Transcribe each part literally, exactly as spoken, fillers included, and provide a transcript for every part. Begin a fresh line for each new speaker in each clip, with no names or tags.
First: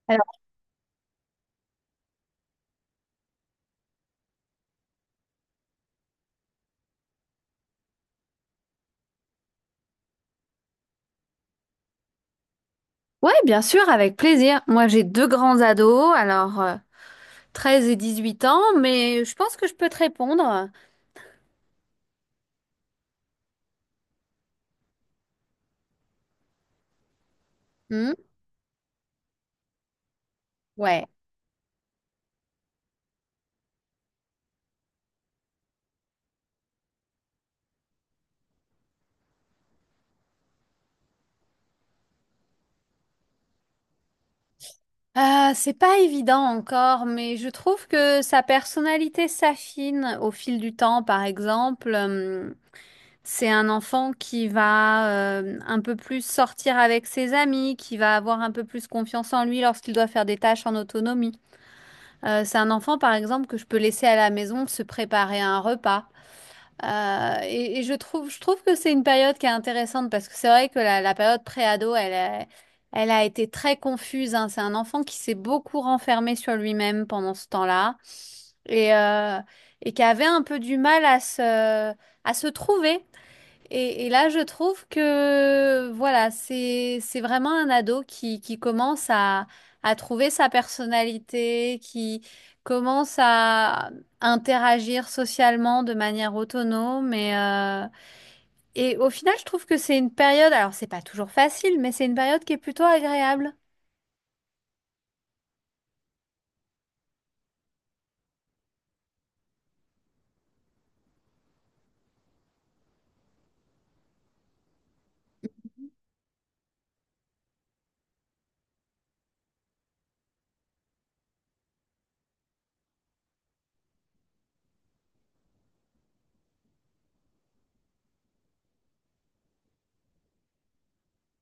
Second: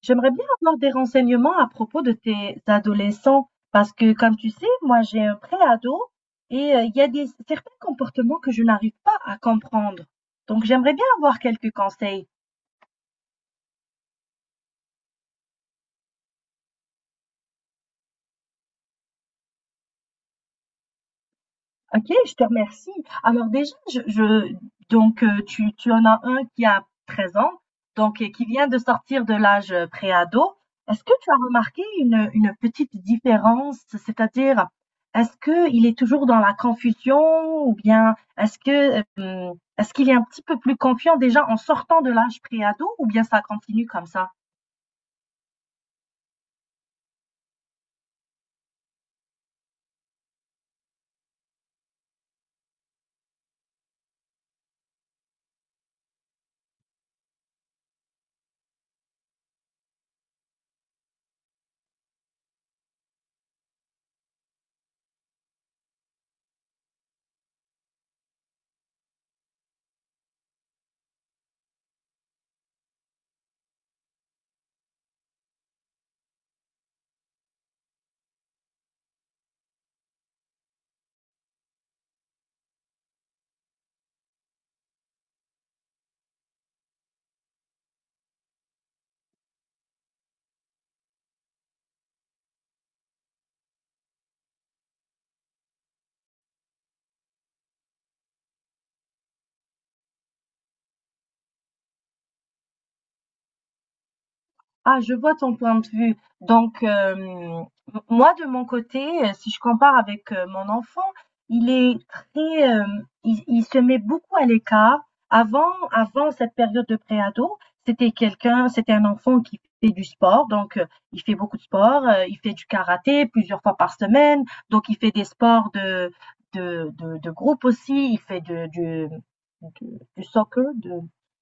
J'aimerais bien avoir des renseignements à propos de tes adolescents parce que, comme tu sais, moi j'ai un pré-ado et euh, il y a des, certains comportements que je n'arrive pas à comprendre. Donc j'aimerais bien avoir quelques conseils.
Ouais, bien sûr, avec plaisir. Moi, j'ai deux grands ados, alors euh, treize et dix-huit ans, mais je pense que je peux te répondre.
Ok, je te remercie. Alors déjà, je, je- donc euh, tu, tu en as un qui a treize ans,
Hmm.
donc euh, qui vient de sortir de l'âge euh, préado. Est-ce
Ouais.
que tu as remarqué une, une petite différence, c'est-à-dire est-ce que il est toujours dans la confusion ou bien est-ce que euh, est-ce qu'il est un petit peu plus confiant déjà en sortant de l'âge préado, ou bien ça continue comme ça?
Euh, c'est pas évident encore, mais je trouve que sa personnalité s'affine au fil du temps, par exemple. Hum, c'est un enfant qui va euh, un peu plus sortir avec ses amis, qui va avoir un peu plus confiance en lui lorsqu'il doit faire des tâches en autonomie. Euh, c'est un enfant, par exemple, que je peux laisser à la maison se préparer un repas. Euh, et, et je trouve, je trouve que c'est une période qui est intéressante parce que c'est vrai que la, la période pré-ado, elle a, elle a été très confuse, hein. C'est un enfant qui s'est beaucoup renfermé sur lui-même pendant ce temps-là et, euh, et qui avait un peu du mal à se, à se trouver. Et, et là, je trouve que voilà, c'est c'est vraiment un ado qui, qui commence à, à trouver sa personnalité, qui commence à interagir socialement de manière autonome. Et, euh, et au final, je trouve que c'est une période, alors c'est pas toujours facile, mais c'est une période qui est plutôt agréable.
Ah, je vois ton point de vue. Donc, euh, m- moi, de mon côté, euh, si je compare avec euh, mon enfant, il est très, euh, il, il se met beaucoup à l'écart. Avant, avant cette période de préado, c'était quelqu'un, c'était un enfant qui fait du sport. Donc, euh, il fait beaucoup de sport. Euh, il fait du karaté plusieurs fois par semaine. Donc, il fait des sports de, de, de, de groupe aussi. Il fait de, du, du, du soccer, de,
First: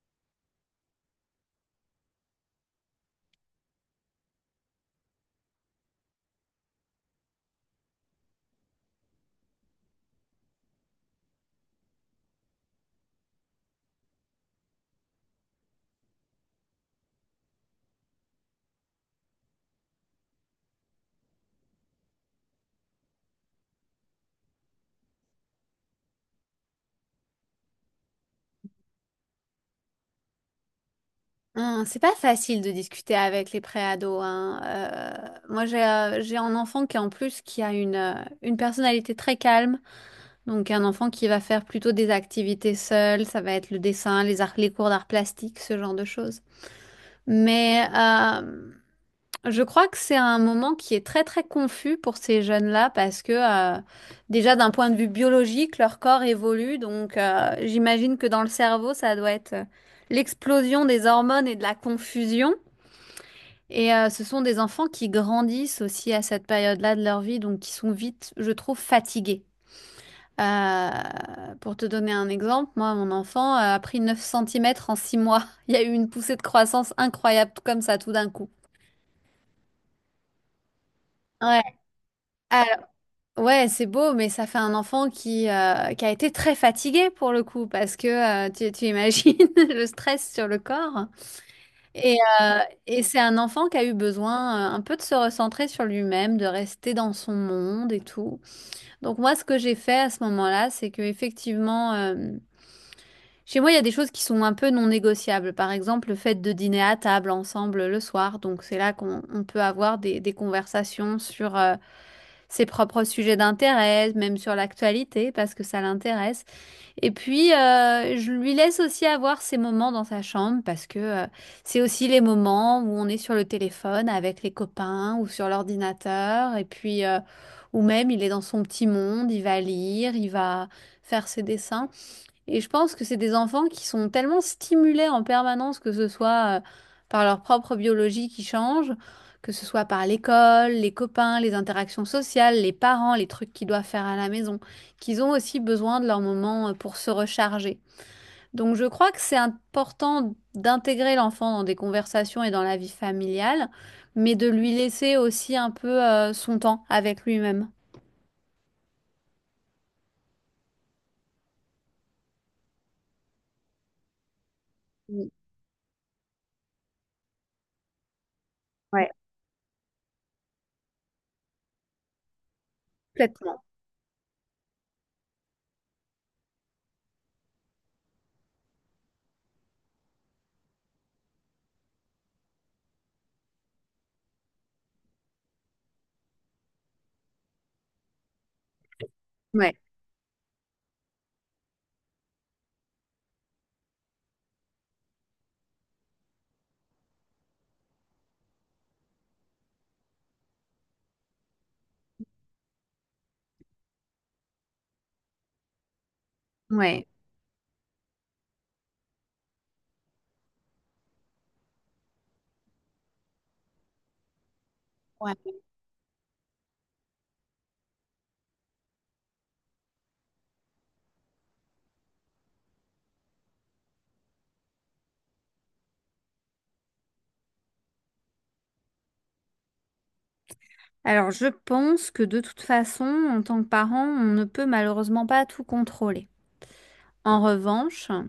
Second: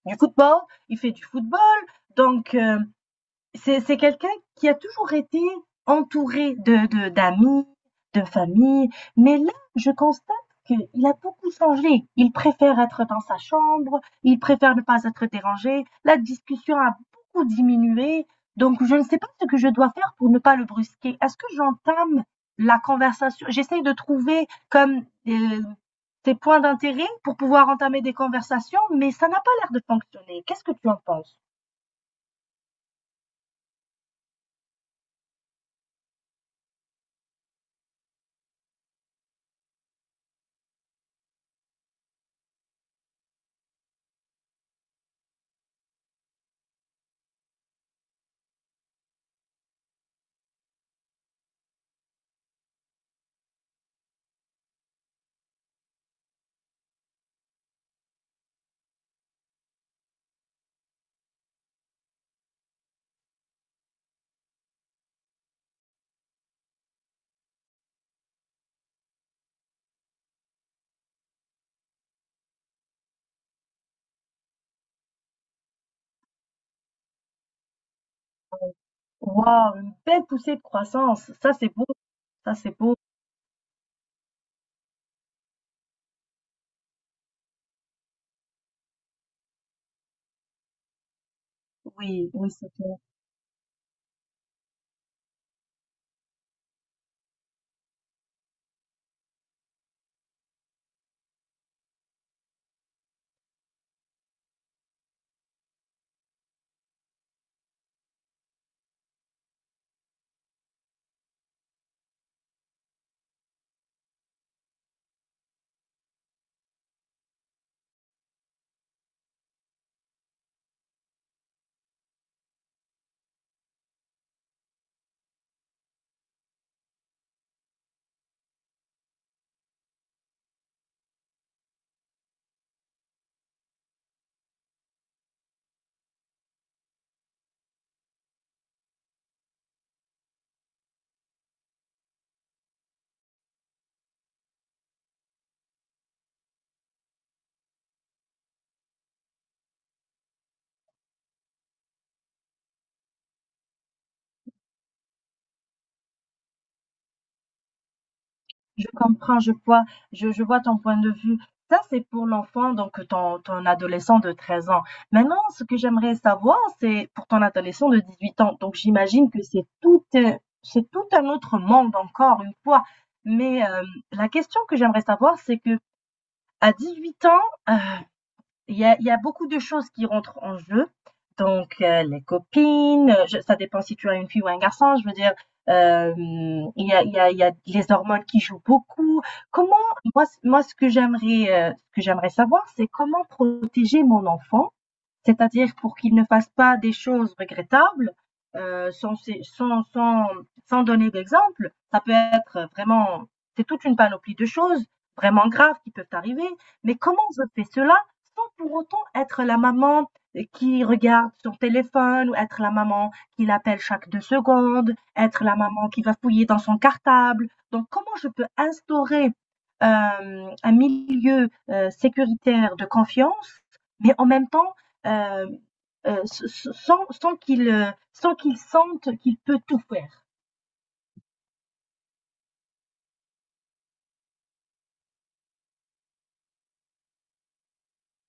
du football. Il fait du football. Donc, euh, c'est c'est quelqu'un qui a toujours été entouré de de d'amis, de famille, mais là, je constate qu'il a beaucoup changé. Il préfère être dans sa chambre, il préfère ne pas être dérangé. La discussion a beaucoup diminué, donc je ne sais pas ce que je dois faire pour ne pas le brusquer. Est-ce que j'entame la conversation? J'essaie de trouver comme, heu, ses points d'intérêt pour pouvoir entamer des conversations, mais ça n'a pas l'air de fonctionner. Qu'est-ce que tu en penses?
Hum, c'est pas facile de discuter avec les préados, hein. Euh, moi, j'ai euh, j'ai un enfant qui en plus qui a une, euh, une personnalité très calme. Donc un enfant qui va faire plutôt des activités seul, ça va être le dessin, les arts, les cours d'art plastique, ce genre de choses. Mais euh, je crois que c'est un moment qui est très très confus pour ces jeunes-là parce que euh, déjà d'un point de vue biologique, leur corps évolue. Donc euh, j'imagine que dans le cerveau, ça doit être euh, l'explosion des hormones et de la confusion. Et euh, ce sont des enfants qui grandissent aussi à cette période-là de leur vie, donc qui sont vite, je trouve, fatigués. Euh, pour te donner un exemple, moi, mon enfant a pris neuf centimètres en six mois. Il y a eu une poussée de croissance incroyable, tout comme ça, tout d'un coup.
Wow, une belle poussée de croissance. Ça,
Ouais,
c'est beau. Ça, c'est
alors,
beau.
ouais, c'est beau, mais ça fait un enfant qui, euh, qui a été très fatigué pour le coup, parce que euh, tu, tu imagines le stress sur le corps. Et,
Oui, oui,
euh,
c'est clair.
et c'est un enfant qui a eu besoin euh, un peu de se recentrer sur lui-même, de rester dans son monde et tout. Donc moi, ce que j'ai fait à ce moment-là, c'est que effectivement, euh, chez moi, il y a des choses qui sont un peu non négociables. Par exemple, le fait de dîner à table ensemble le soir. Donc, c'est là qu'on on peut avoir des, des conversations sur euh, ses propres sujets d'intérêt, même sur l'actualité, parce que ça l'intéresse. Et puis, euh, je lui laisse aussi avoir ses moments dans sa chambre, parce que euh, c'est aussi les moments où on est sur le téléphone avec les copains ou sur l'ordinateur. Et puis, euh, ou même, il est dans son petit monde, il va lire, il va faire ses dessins. Et je pense que c'est des enfants qui sont tellement stimulés en permanence, que ce soit euh, par leur propre biologie qui change, que ce soit par l'école, les copains, les interactions sociales, les parents, les trucs qu'ils doivent faire à la maison, qu'ils ont aussi besoin de leur moment euh, pour se recharger. Donc je crois que c'est important d'intégrer l'enfant dans des conversations et dans la vie familiale, mais de lui laisser aussi un peu euh, son temps avec lui-même.
Je comprends, je vois, je, je vois ton point de vue. Ça, c'est pour l'enfant, donc ton, ton adolescent de treize ans.
Oui.
Maintenant, ce que j'aimerais savoir, c'est pour ton adolescent de dix-huit ans. Donc,
Ouais.
j'imagine que c'est tout, euh, c'est tout un autre monde encore une fois.
Complètement.
Mais euh, la question que j'aimerais savoir, c'est que à dix-huit ans, euh, il y a, il y a beaucoup de choses qui rentrent en jeu. Donc, euh, les copines, euh, je- ça dépend si tu as une fille ou un garçon, je veux dire, euh, il y a, il y a, il y a les hormones qui jouent beaucoup.
Ouais,
Comment, moi, c- moi ce que j'aimerais, euh, ce que j'aimerais savoir, c'est comment protéger mon enfant, c'est-à-dire pour qu'ils ne fassent pas des choses regrettables, euh, sans, sans, sans, sans donner d'exemple. Ça peut être vraiment, c'est toute une panoplie de choses vraiment graves qui peuvent arriver. Mais
ouais.
comment je fais cela sans pour autant être la maman qui regarde son téléphone ou être la maman qui l'appelle chaque deux secondes,
Ouais.
être la maman qui va fouiller dans son cartable. Donc comment je peux instaurer euh, un milieu euh, sécuritaire de confiance, mais en même temps euh, euh, sans, sans qu'il euh, sans qu'il sente qu'il peut tout faire.
Alors, je pense que de toute façon, en tant que parent, on ne peut malheureusement pas tout contrôler. En revanche, euh,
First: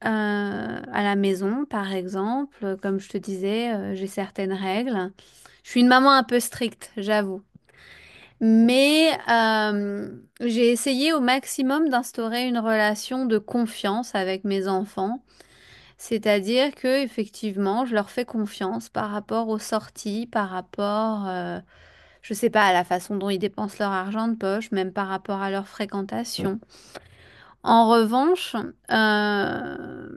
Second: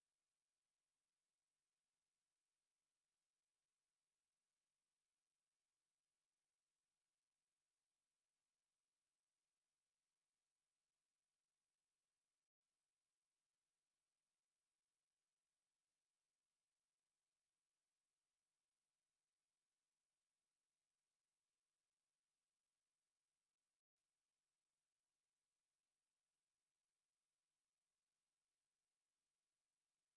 à la maison, par exemple, comme je te disais, euh, j'ai certaines règles. Je suis une maman un peu stricte, j'avoue. Mais euh, j'ai essayé au maximum d'instaurer une relation de confiance avec mes enfants. C'est-à-dire que, effectivement, je leur fais confiance par rapport aux sorties, par rapport... euh, je sais pas, la façon dont ils dépensent leur argent de poche, même par rapport à leur fréquentation. En revanche, euh,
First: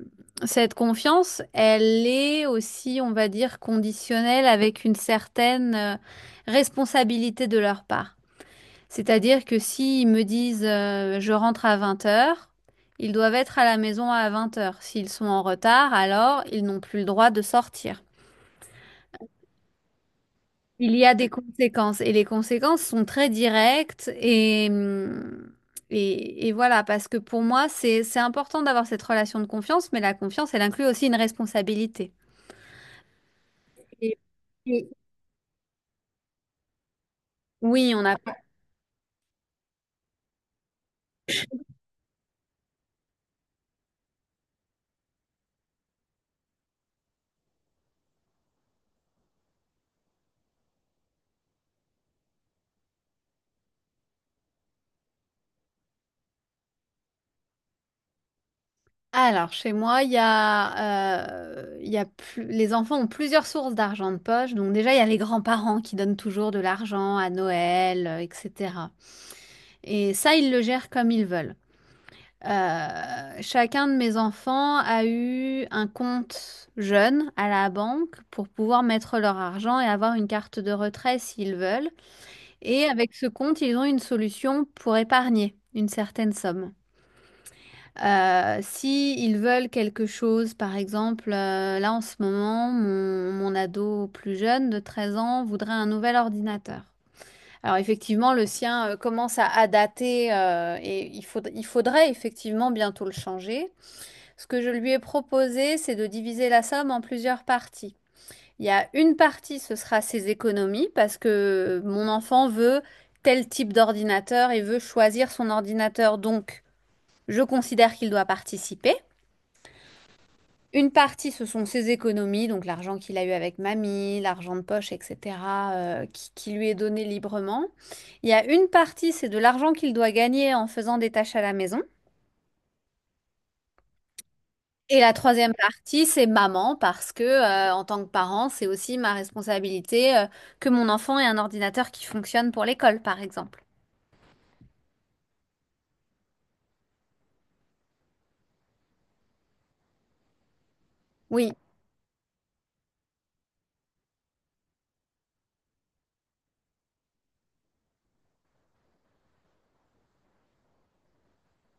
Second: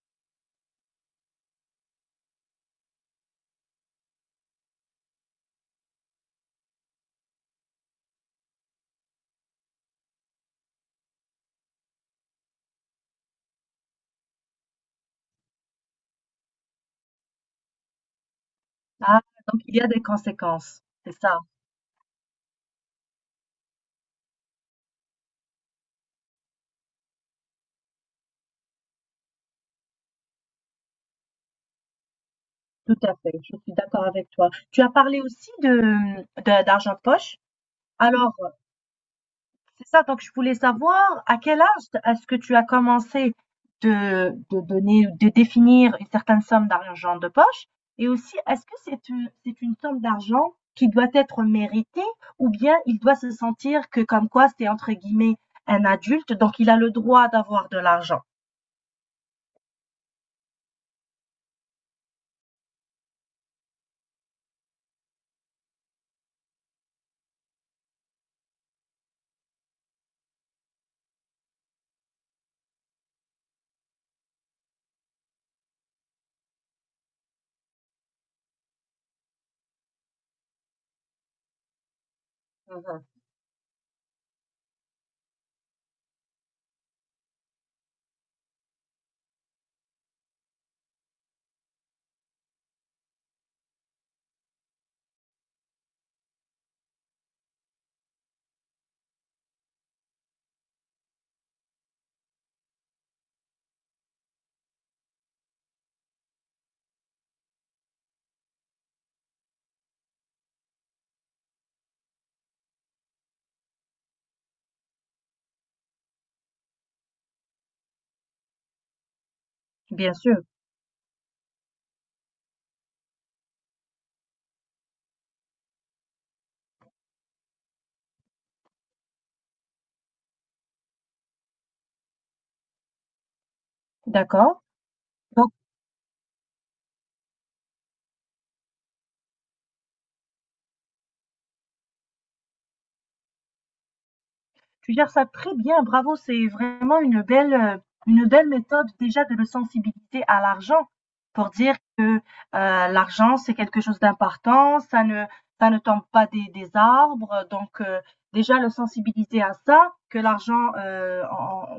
cette confiance, elle est aussi, on va dire, conditionnelle avec une certaine euh, responsabilité de leur part. C'est-à-dire que s'ils me disent euh, je rentre à vingt heures, ils doivent être à la maison à vingt heures. S'ils sont en retard, alors ils n'ont plus le droit de sortir.
Ah, donc il y a des conséquences.
Il y
C'est
a des
ça,
conséquences et les conséquences sont très directes et, hum, et, et voilà, parce que pour moi, c'est, c'est important d'avoir cette relation de confiance, mais la confiance, elle inclut aussi une responsabilité.
tout à fait. Je suis d'accord
Et-
avec toi. Tu as
et-
parlé aussi de, de- d'argent de poche.
Oui, on a...
Alors, c'est ça, donc je voulais savoir à quel âge est-ce que tu as commencé de, de donner, de définir une certaine somme d'argent de poche? Et aussi, est-ce que c'est une, c'est une somme d'argent qui doit être méritée ou bien il doit se sentir que comme quoi c'est entre guillemets un adulte, donc il a le droit d'avoir de l'argent?
Alors, chez moi, il y a, euh, il y a plus- les enfants ont plusieurs sources d'argent de poche. Donc déjà, il y a les grands-parents qui donnent toujours de l'argent à Noël, euh, et cetera. Et ça, ils le gèrent comme ils veulent. Euh, chacun de mes enfants a eu un compte jeune à la banque pour pouvoir mettre leur argent et avoir une carte de retrait s'ils veulent. Et
Mhm.
avec ce compte, ils ont une solution pour épargner une certaine somme. Euh, si ils veulent quelque chose, par exemple, euh, là en ce moment, mon, mon ado plus jeune de treize ans voudrait un nouvel ordinateur. Alors effectivement, le sien euh, commence à, à dater euh, et il faud- il faudrait effectivement bientôt le changer. Ce que je lui ai proposé, c'est de diviser la somme en plusieurs parties. Il y a une partie, ce sera ses économies, parce que mon enfant veut tel type d'ordinateur et veut choisir son ordinateur. Donc, je considère qu'il doit participer.
Bien sûr,
Une partie, ce sont ses économies, donc l'argent qu'il a eu avec mamie, l'argent de poche, et cetera, euh, qui, qui lui est donné librement. Il y a une partie, c'est de l'argent qu'il doit gagner en faisant des tâches à la maison.
d'accord.
Et la troisième
Donc
partie, c'est maman, parce que euh, en tant que parent, c'est aussi ma responsabilité euh, que mon enfant ait un ordinateur qui fonctionne pour l'école, par exemple.
tu gères ça très bien, bravo, c'est vraiment une belle, euh, une belle méthode déjà de le sensibiliser à l'argent pour
Oui,
dire que euh, l'argent c'est quelque chose d'important, ça ne, ça ne tombe pas des, des arbres, donc euh, déjà le sensibiliser à ça, que l'argent euh,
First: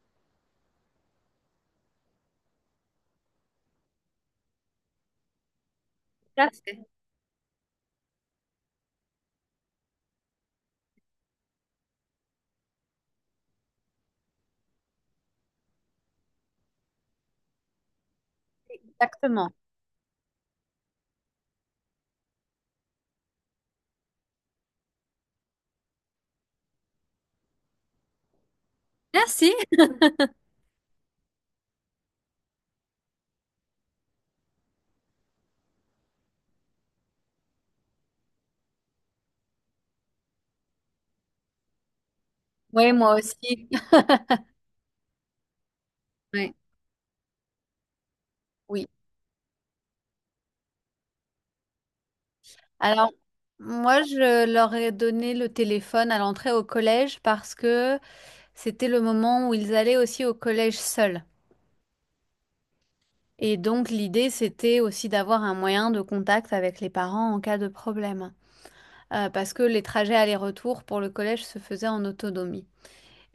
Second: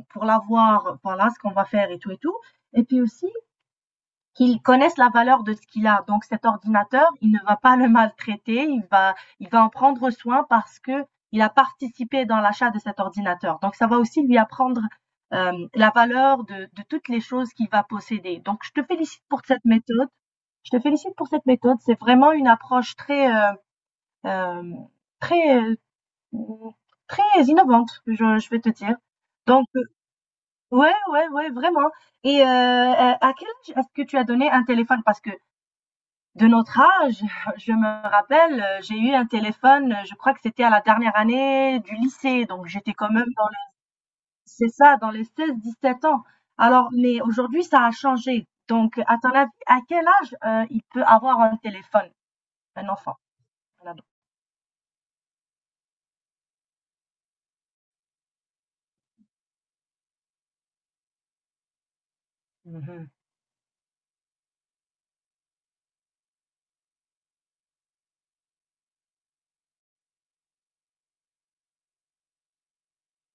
pour l'avoir, voilà ce qu'on va faire et tout et tout. Et puis aussi qu'ils connaissent la valeur de ce qu'il a. Donc
tout
cet
à fait.
ordinateur, il ne va pas le maltraiter, il va, il va en prendre soin parce que il a participé dans l'achat de cet ordinateur. Donc ça va aussi lui apprendre euh, la valeur de, de toutes les choses qu'il va posséder. Donc je te félicite pour
Exactement.
cette méthode. Je te félicite pour cette méthode. C'est vraiment une approche très, euh, euh, très, euh, très innovante, je, je vais te dire.
Merci.
Donc, euh, ouais, ouais, ouais, vraiment. Et euh, à quel âge est-ce que tu as donné un téléphone? Parce que de notre âge, je me rappelle, j'ai eu un téléphone, je crois que c'était à la dernière année du lycée, donc
Oui,
j'étais quand
moi
même dans le,
aussi.
c'est ça, dans les seize, dix-sept ans.
Oui,
Alors, mais aujourd'hui, ça a changé.
oui.
Donc, à ton avis, à quel âge, heu, il peut avoir un téléphone, un
Alors,
enfant, un
moi,
ado?
je leur ai donné le téléphone à l'entrée au collège parce que c'était le moment où ils allaient aussi au collège seuls.
Mmh mh.
Et donc, l'idée, c'était aussi d'avoir un moyen de contact avec les parents en cas de problème. Euh, parce que les trajets aller-retour pour le collège se faisaient en autonomie.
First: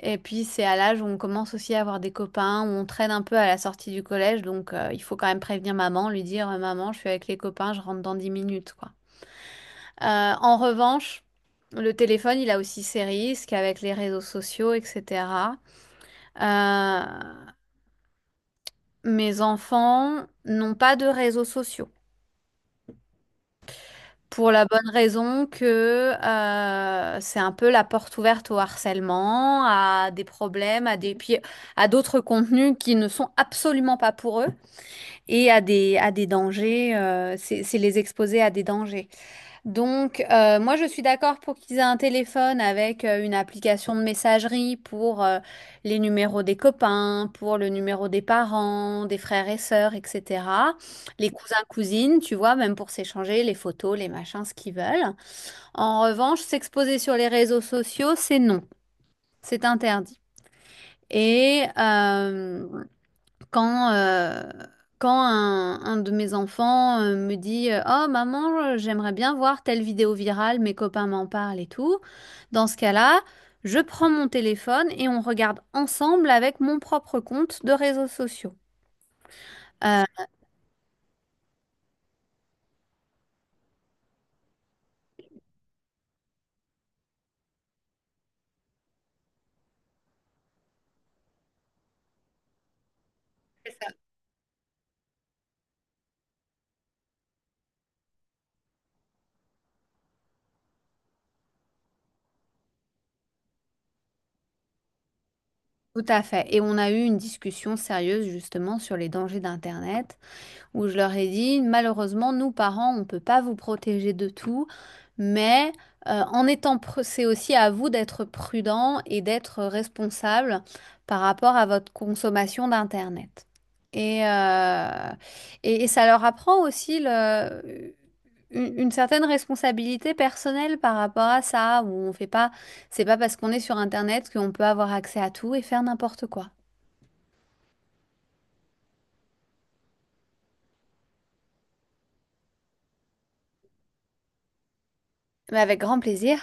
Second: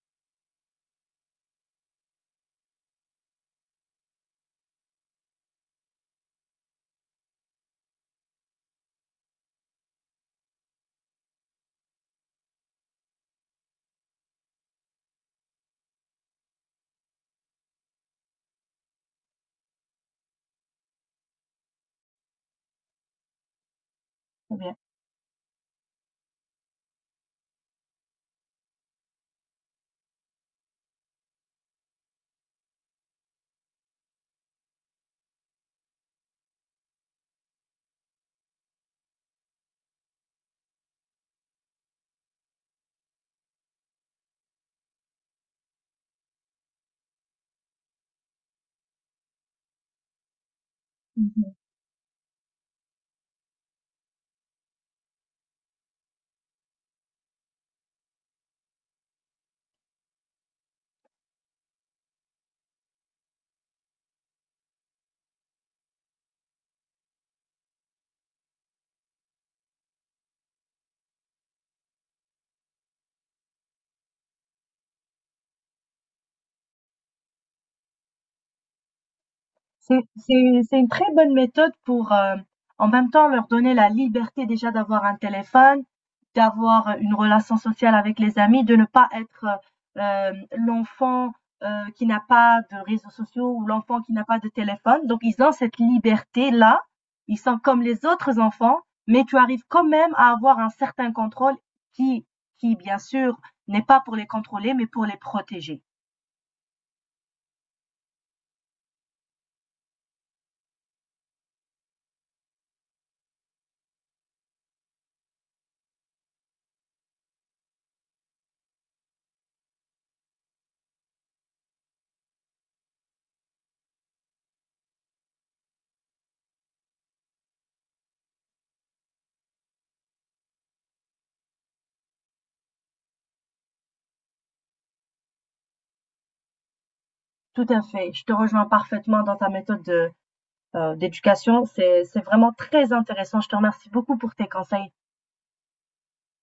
Et puis c'est à l'âge où on commence aussi à avoir des copains, où on traîne un peu à la sortie du collège, donc euh, il faut quand même prévenir maman, lui dire euh, «Maman, je suis avec les copains, je rentre dans dix minutes», quoi. Euh, en revanche, le téléphone, il a aussi ses risques avec les réseaux sociaux, et cetera. Euh, Mes enfants n'ont pas de réseaux sociaux. Pour la
Combien?
bonne raison que euh, c'est un peu la porte ouverte au harcèlement, à des problèmes, à des puis à d'autres contenus qui ne sont absolument pas pour eux et à des à des dangers. euh, c'est c'est les exposer à des dangers. Donc, euh, moi, je suis d'accord pour qu'ils aient un téléphone avec euh, une application de messagerie pour euh, les numéros des copains, pour le numéro des parents, des frères et sœurs, et cetera. Les cousins, cousines, tu vois, même pour s'échanger les photos, les machins, ce qu'ils veulent. En revanche, s'exposer sur les réseaux sociaux, c'est non, c'est interdit. Et euh, quand, euh, quand un, un de mes enfants euh, me dit euh, Oh maman, euh, j'aimerais bien voir telle vidéo virale, mes copains m'en parlent et tout. Dans ce cas-là, je prends mon téléphone et on regarde ensemble avec mon propre compte de réseaux sociaux.
C'est c'est c'est une très bonne méthode pour, heu, en même temps leur donner la liberté déjà d'avoir un téléphone, d'avoir une relation sociale avec les amis, de ne pas être, heu, hem, l'enfant, heu, qui n'a pas de réseaux sociaux ou
C'est ça.
l'enfant qui n'a pas de téléphone. Donc ils ont cette liberté-là, ils sont comme les autres enfants, mais tu arrives quand même à avoir un certain contrôle qui qui bien sûr n'est pas pour les contrôler, mais pour les protéger.
Tout à fait. Et on a eu une discussion sérieuse justement sur les dangers d'Internet où je leur ai dit, malheureusement, nous, parents, on ne peut pas vous protéger de tout, mais euh, en étant, pr- c'est aussi à vous d'être prudent et d'être responsable par rapport à votre consommation d'Internet. Et, euh, et, et ça leur apprend aussi le- une, une certaine responsabilité personnelle par rapport à ça, où on fait pas, c'est pas parce qu'on est sur Internet qu'on peut avoir accès à tout et faire n'importe quoi.
Tout à fait, je te rejoins parfaitement dans ta méthode de euh, d'éducation. C'est, c'est vraiment très intéressant. Je te remercie beaucoup pour tes conseils.
Mais avec grand plaisir.